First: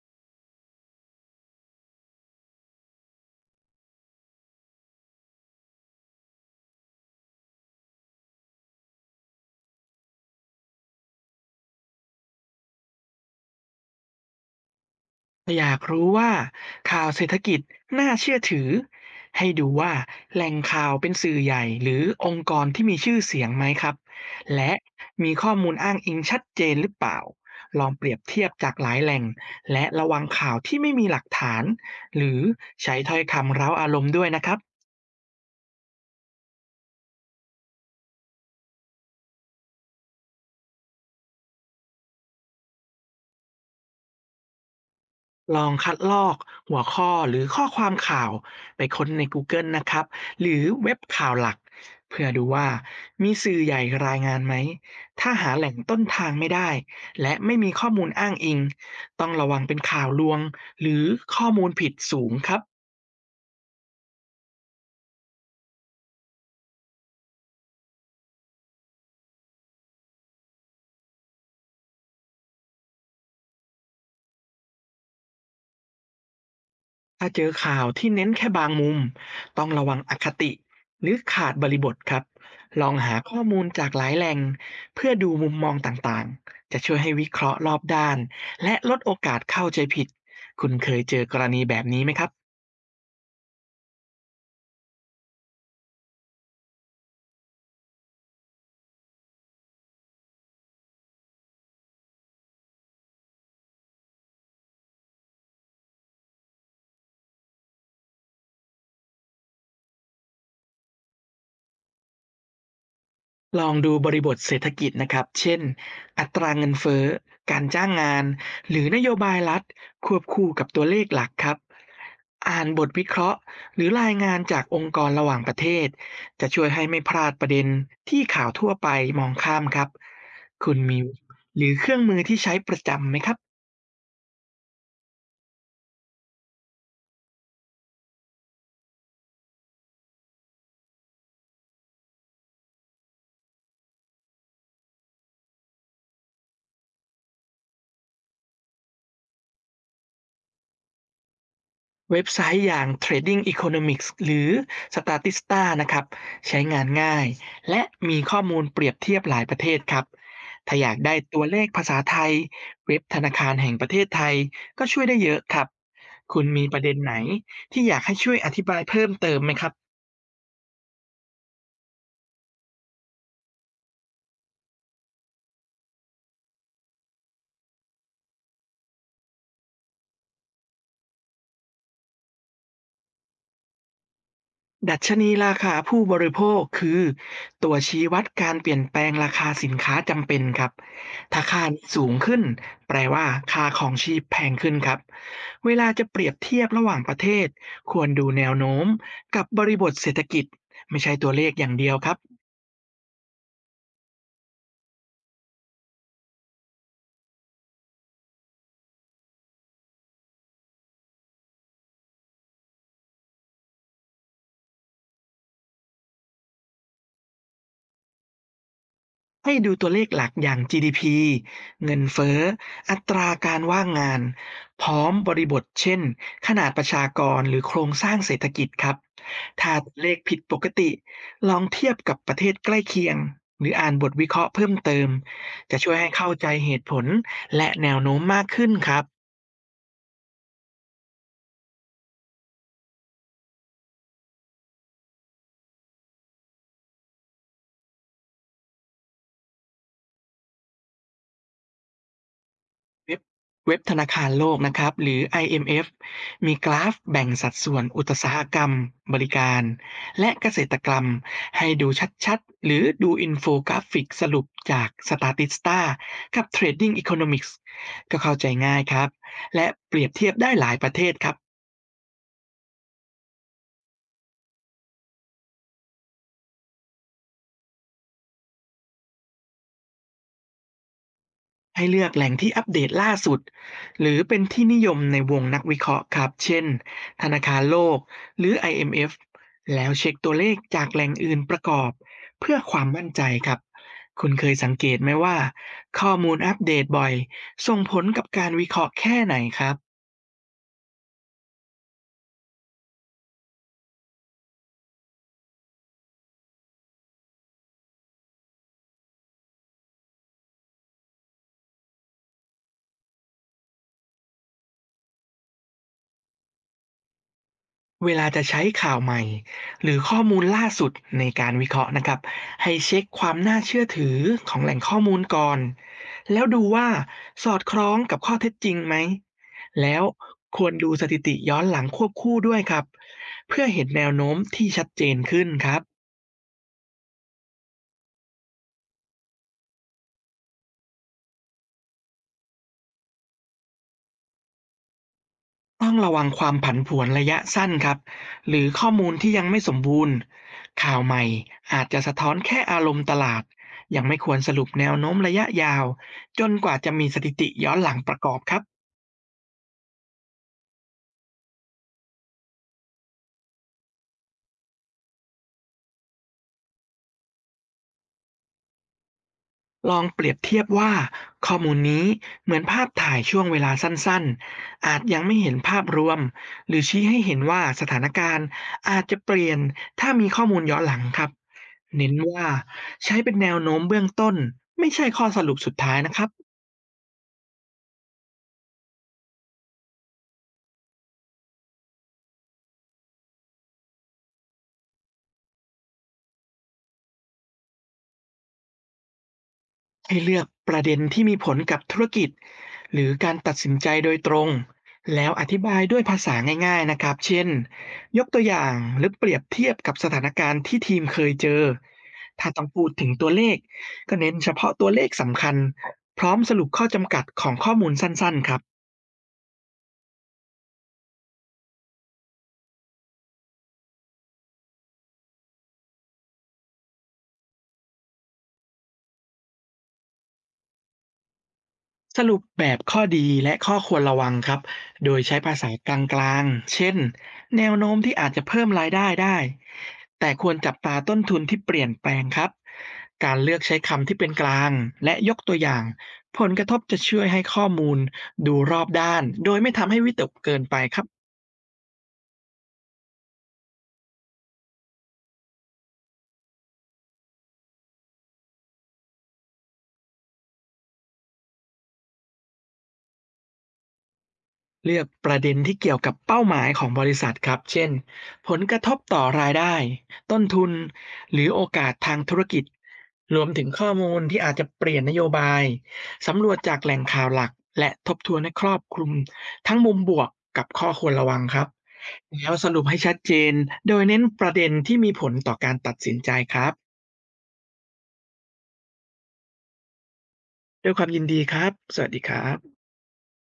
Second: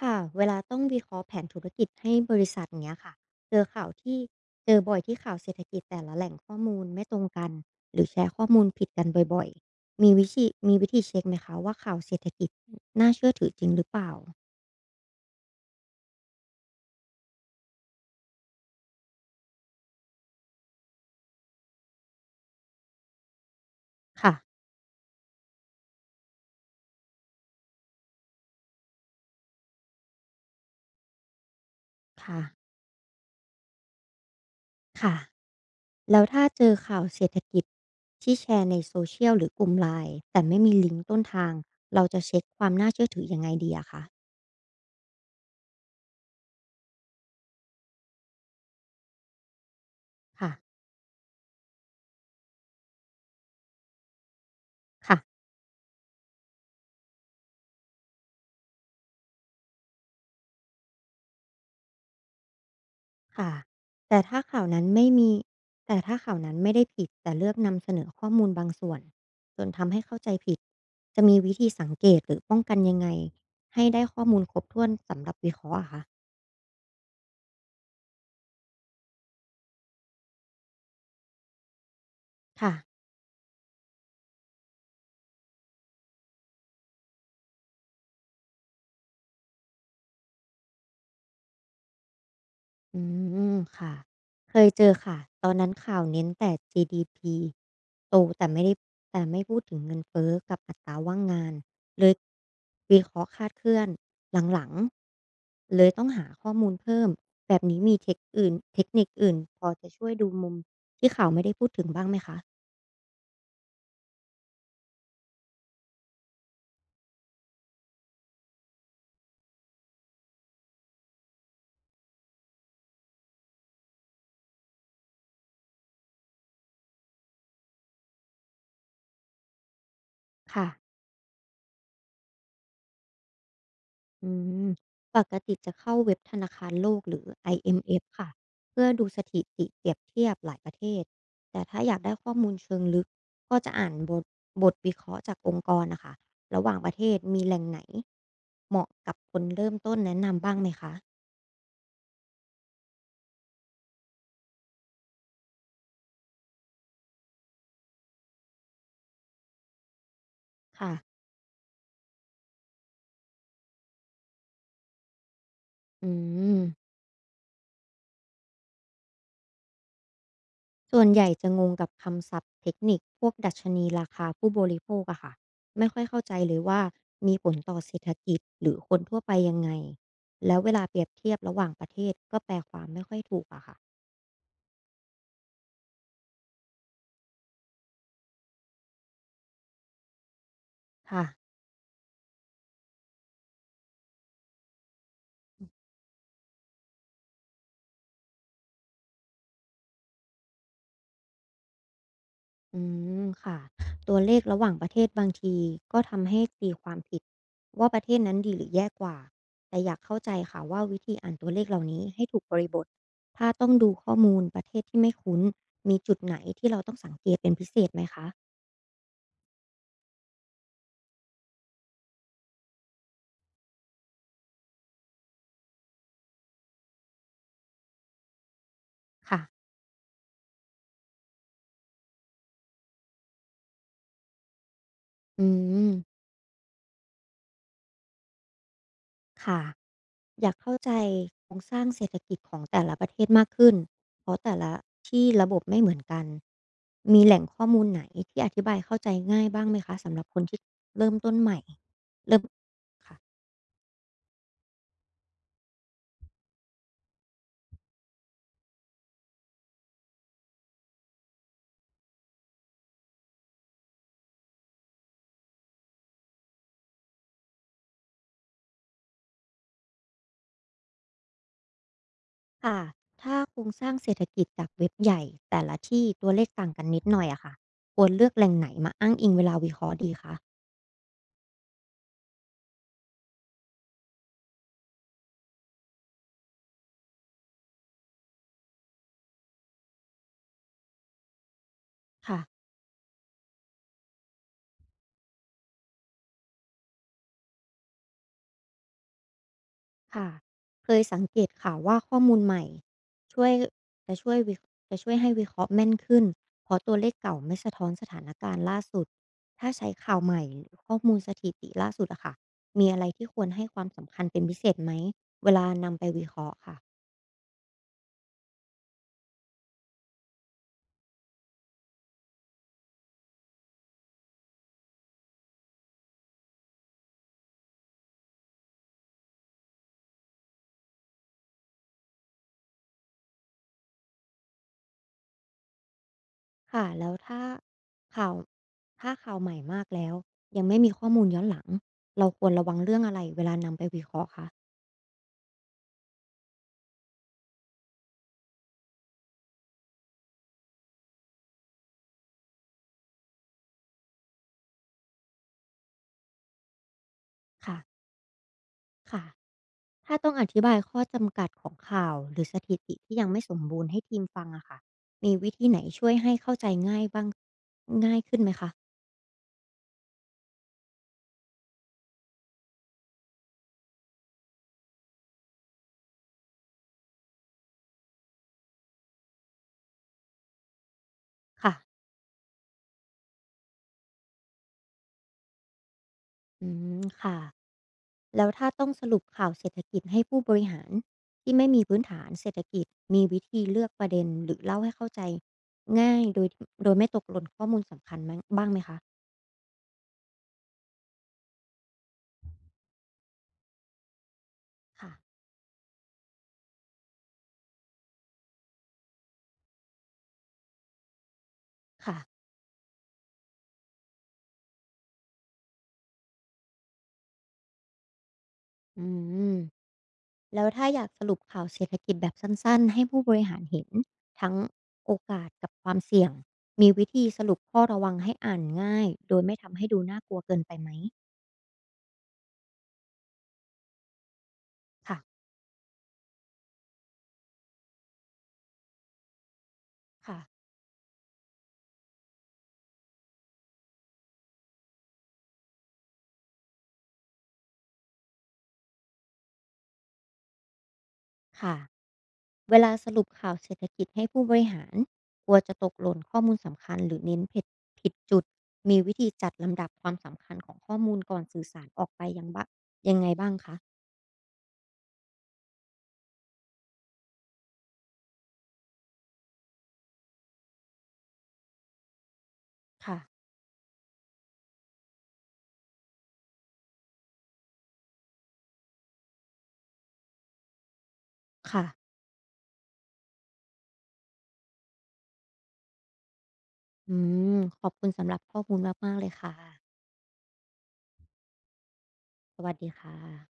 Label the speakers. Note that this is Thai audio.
Speaker 1: ค่ะเวลาต้องวิเคราะห์แผนธุรกิจให้บริษัทเนี้ยค่ะเจอข่าวที่เจอบ่อยที่ข่าวเศรษฐกิจแต่ละแหล่งข้อมูลไม่ตรงกันหรือแชร์ข้อมูลผิดกันบ่อยๆมีวิธีเช็คไหมคะว่าข่าวเศรษฐกิจน่าเชื่อถือจริงหรือเปล่า
Speaker 2: อยากรู้ว่าข่าวเศรษฐกิจน่าเชื่อถือให้ดูว่าแหล่งข่าวเป็นสื่อใหญ่หรือองค์กรที่มีชื่อเสียงไหมครับ
Speaker 1: ค่ะ
Speaker 2: และมีข้อมูลอ้างอิงชัดเจนหรือเปล่าลองเปรียบเทียบจากหลายแหล่งและระวังข่าวที่ไม่มีหลักฐานหรื
Speaker 1: ค่ะ
Speaker 2: อใช้ถ้อยคำเร้าอารมณ์ด้วยนะครับ
Speaker 1: ค่ะแล้วถ้าเจอข่าวเศรษฐกิจที่แชร์ใน s o ชี a l หรือกลุ่ม l ลน์แต่ไม่มีลิงก์ต้นทางเราจะเช็คความน่าเชื่อถือยังไงดีอะคะ
Speaker 2: ลองคัดลอกหัวข้อหรือข้อความข่าวไปค้นใน Google นะครับห
Speaker 1: ค่ะ
Speaker 2: รือเว็บข่าวหลักเพื่อดูว่ามีสื่อใหญ่รายงานไหม
Speaker 1: ค่ะ
Speaker 2: ถ้าหาแหล่งต้นทางไม่ได้และไม่มีข้อมูลอ้างอิงต้องระวังเป็นข่าวลวงหรือข้อมูลผิดสูงครับ
Speaker 1: ค่ะแต่ถ้าข่าวนั้นไม่มีแต่ถ้าข่าวนั้นไม่ได้ผิดแต่เลือกนำเสนอข้อมูลบางส่วนจนทำให้เข้าใจผิดจะมีวิธีสังเกตหรือป้องกันยังไงให้ได้ข้อมูลครบถ้วนสำหรับวิเคราะห์อะคะ
Speaker 2: ถ้าเจอข่าวที่เน้นแค่บางมุมต้องระวังอคติหรือขาดบริบทครับ
Speaker 1: ค่ะ
Speaker 2: ลองหาข้อมูลจากหลายแหล่งเพื่อดูมุมมองต่างๆจะช่วยให้วิเคราะห์รอบด้านและลดโอกาสเข้าใจผิดคุณเคยเจอกรณีแบบนี้ไหมครับ
Speaker 1: อืมค่ะเคยเจอค่ะตอนนั้นข่าวเน้นแต่ GDP โตแต่ไม่พูดถึงเงินเฟ้อกับอัตราว่างงานเลยวิเคราะห์คลาดเคลื่อนหลังๆเลยต้องหาข้อมูลเพิ่มแบบนี้มีเทคนิคอื่นพอจะช่วยดูมุมที่ข่าวไม่ได้พูดถึงบ้างไหมคะ
Speaker 2: ลองดูบริบทเศรษฐกิจนะครับ เช่นอัตราเงินเฟ้อการจ้างงานหรือนโยบายรัฐควบคู่กับตัวเลขหลักครับอ่านบทวิเคราะห์หรือรายงานจากองค์กรระหว่างประเทศจะช่วยให้ไม่พลาดประเด็นที่ข่าวทั่วไปมองข้ามครับ
Speaker 1: ค่ะ
Speaker 2: คุณมีหรือเครื่องมือที่ใช้ประจำไหมครับ
Speaker 1: อืมปกติจะเข้าเว็บธนาคารโลกหรือ IMF ค่ะเพื่อดูสถิติเปรียบเทียบหลายประเทศแต่ถ้าอยากได้ข้อมูลเชิงลึกก็จะอ่านบทวิเคราะห์จากองค์กรนะคะระหว่างประเทศมีแหล่งไหนเหมาะกับคนเริ่มต้นแนะนำบ้างไหมคะ
Speaker 2: เว็บไซต์อย่าง Trading Economics หรือ Statista นะครับใช้งานง่ายและมีข้อมูลเปรียบเทียบหลายประเทศครับถ้าอ
Speaker 1: ค่ะ
Speaker 2: ยากได้ตัวเลขภาษาไทยเว็บธนาคารแห่งประเทศไทยก็ช่วยได้เยอะครับ
Speaker 1: อื
Speaker 2: คุณ
Speaker 1: ม
Speaker 2: มีประเด็นไหนที่อยากให้ช่วยอธิบายเพิ่มเติมไหมครับ
Speaker 1: ส่วนใหญ่จะงงกับคำศัพท์เทคนิคพวกดัชนีราคาผู้บริโภคอะค่ะไม่ค่อยเข้าใจเลยว่ามีผลต่อเศรษฐกิจหรือคนทั่วไปยังไงแล้วเวลาเปรียบเทียบระหว่างประเทศก็แปลความไม่ค่อยถูกอะค่ะ
Speaker 2: ดัชนีราคาผู้บริโภคคือตัวชี้วัดการเปลี่ยนแปลงราคาสินค้าจำเป็นครับ
Speaker 1: ค่ะ
Speaker 2: ถ้าค่านี้สูงขึ้นแปลว่าค่าของชีพแพงขึ้นครับเวลาจะเปรียบเทียบระหว่างประเทศควรดูแนวโน้มกับบริบทเศรษฐกิจไม่ใช่ตัวเลขอย่างเดียวครับ
Speaker 1: อืมค่ะตัวเลขระหว่างประเทศบางทีก็ทำให้ตีความผิดว่าประเทศนั้นดีหรือแย่กว่าแต่อยากเข้าใจค่ะว่าวิธีอ่านตัวเลขเหล่านี้ให้ถูกบริบทถ้าต้องดูข้อมูลประเทศที่ไม่คุ้นมีจุดไหนที่เราต้องสังเกตเป็นพิเศษไหมคะ
Speaker 2: ให้ดูตัวเลขหลักอย่าง GDP เงินเฟ้ออัตราการว่างงานพร้อมบริบทเช่นขนาดประชากรหรือโครงสร้างเศรษฐกิจครับ
Speaker 1: ค่ะ
Speaker 2: ถ้าตัวเลขผิดปกติลองเทียบกับประเทศใกล้เคียงหรืออ่านบทวิเคราะห์เพิ่มเติม
Speaker 1: อื
Speaker 2: จะช่วยให้
Speaker 1: ม
Speaker 2: เข้าใจเหตุผลและแนวโน้มมากขึ้นครับ
Speaker 1: ค่ะ อยากเข้าใจโครงสร้างเศรษฐกิจของแต่ละประเทศมากขึ้น เพราะแต่ละที่ระบบไม่เหมือนกัน มีแหล่งข้อมูลไหนที่อธิบายเข้าใจง่ายบ้างไหมคะสำหรับคนที่เริ่มต้นใหม่เริ่มค่ะ
Speaker 2: เว็บเว็บธนาคารโลกนะครับหรือ IMF มเอฟมีกราฟแบ่งสัดส่วนอุตสาหกรรมบริการและเกษตรกรรมให้ดูชัดๆหรือดูอินโฟกราฟิกสรุปจาก Statista กับ Trading Economics ก็เข้าใจง่ายครับและเปรียบเทียบได้หลายประเทศครับ
Speaker 1: ค่ะถ้าโครงสร้างเศรษฐกิจจากเว็บใหญ่แต่ละที่ตัวเลขต่างกันนิดหน่อยอะค่ะควรเลือกแหล่งไหนมาอ้างอิงเวลาวิเคราะห์ดีคะ
Speaker 2: ให้เลือกแหล่งที่อัปเดตล่าสุดหรือเป็นที่นิยมในวงนักวิเคราะห์ครับเช่นธนาคารโลกหรือ IMF แล้วเช็คตัวเลขจากแหล่งอื่นประกอบเพื่อ
Speaker 1: ค่ะ
Speaker 2: ความมั่นใจครับคุณเคยสังเกตไหมว่าข้อมูลอัปเดตบ่อยส่งผลกับการวิเคราะห์แค่ไหนครับ
Speaker 1: ค่ะเคยสังเกตค่ะว่าข้อมูลใหม่ช่วยจะช่วยวิจะช่วยให้วิเคราะห์แม่นขึ้นเพราะตัวเลขเก่าไม่สะท้อนสถานการณ์ล่าสุดถ้าใช้ข่าวใหม่หรือข้อมูลสถิติล่าสุดอะค่ะมีอะไรที่ควรให้ความสำคัญเป็นพิเศษไหมเวลานำไปวิเคราะห์ค่ะ
Speaker 2: เวลาจะใช้ข่าวใหม่หรือข้อมูลล่าสุดในการวิเคราะห์นะครับให้เช็คความน่าเชื่อถือของแหล่งข้อมูลก่อนแล้วดูว่าสอดคล้องกับข้อเท็จจริงไหมแล้วควรดูสถิติย้อนหลังควบคู่ด้วยครับเพื่อเห็นแนวโน้มที่ชัดเจนขึ้นครับ
Speaker 1: ค่ะแล้วข่าวถ้าข่าวใหม่มากแล้วยังไม่มีข้อมูลย้อนหลังเราควรระวังเรื่องอะไรเวลานำไปวิเคราะห์คะ
Speaker 2: ต้องระวังความผันผวนระยะสั้นครับหรือข้อมูลที่ยังไม่สมบูรณ์ข่าวใหม่อาจจะสะท้อนแค่อารมณ์ตลาดยังไม่ควรสรุปแนวโน้มระยะยาวจนกว่าจะมีสถิติย้อ
Speaker 1: ค่ะ
Speaker 2: นหลังประกอบครับ
Speaker 1: ค่ะ ถ้าต้องอธิบายข้อจำกัดของข่าวหรือสถิติที่ยังไม่สมบูรณ์ให้ทีมฟังอะค่ะนะคะ
Speaker 2: ลองเปรียบเทียบว่าข้อมูลนี้เหมือนภาพถ่ายช่วงเวลาสั้นๆอาจยังไม่เห็นภาพรวมหรือชี้ให้เห็นว่าสถานการณ์อาจจะเปลี่ยนถ้ามีข้อมูลย้อนหลังครับ
Speaker 1: ค่ะ
Speaker 2: เน้นว่าใช้เป็นแนวโน้มเบื้องต้นไม่ใช่ข้อสรุปสุดท้ายนะครับ
Speaker 1: อืมค่ะแล้วถ้าต้องสรุปข่าวเศรษฐกิจให้ผู้บริหารที่ไม่มีพื้นฐานเศรษฐกิจ มีวิธีเลือกประเด็นหรือเล่าให้เข้าใจง่ายโดยไม่ตกหล่นข้อมูลสำคัญมั้งบ้างไหมคะ
Speaker 2: ให้เลือกประเด็นที่มีผลกับธุรกิจหรือการตัดสินใจโดยตรง
Speaker 1: ค่ะ
Speaker 2: แล้วอธิบายด้วยภาษาง่ายๆนะครับเช่นยกตัวอย่างหรือเปรียบเทียบกับสถานการณ์ที่ทีมเคยเจอ
Speaker 1: ค่ะ
Speaker 2: ถ้าต้องพูดถึงตัวเลขก็เน้นเฉพาะตัวเลขสำคัญพร้อมสรุปข้อจำกัดของข้อมูลสั้นๆครับ
Speaker 1: อืม แล้วถ้าอยากสรุปข่าวเศรษฐกิจแบบสั้นๆให้ผู้บริหารเห็นทั้งโอกาสกับความเสี่ยงมีวิธีสรุปข้อระวังให้อ่านง่ายโดยไม่ทำให้ดูน่ากลัวเกินไปไหม
Speaker 2: สรุปแบบข้อดีและข้อควรระวังครับ โดยใช้
Speaker 1: ค่ะ
Speaker 2: ภาษากลางๆเช่นแนวโน้มที่อาจจะเพิ่มรายได้ได้ แต่
Speaker 1: ค่ะ
Speaker 2: ควรจับตาต้นทุนที่เปลี่ยนแปลงครับ การเลือกใช้คำที่เป็นกลางและยกตัวอย่างผลกระทบจะช่วยให้ข้อมูลดูรอบด้านโดยไม่ทำให้วิตกเกินไปครับ
Speaker 1: ค่ะเวลาสรุปข่าวเศรษฐกิจให้ผู้บริหารกลัวจะตกหล่นข้อมูลสำคัญหรือเน้นผิดจุดมีวิธีจัดลำดับความสำคัญของข้อมูลก่อนสื่อสารออกไปยังไงบ้างคะ
Speaker 2: เลือกประเด็นที่เกี่ยวกับเป้าหมายของบริษัทครับ เช่น ผลกระทบต่อรายได้ ต้นทุนหรือโอกาสทางธุรกิจร
Speaker 1: ค่ะ
Speaker 2: วมถึงข้อมูลที่อาจจะเปลี่ยนนโยบาย สำรวจจากแหล่งข่าวหลักและทบทวนให้ครอบคลุมทั้งมุมบวกกับข้อควรระวังครับ
Speaker 1: ค่ะ
Speaker 2: แล้วสรุปให้ชัดเจนโดยเน้นประเด็นที่มีผลต่อการตัดสินใจครับ
Speaker 1: อืมขอบคุณสำหรับข้อมูลมากๆเลยค่ะ
Speaker 2: ด้วยความยินดีครับสวัสดีครับ
Speaker 1: สวัสดีค่ะ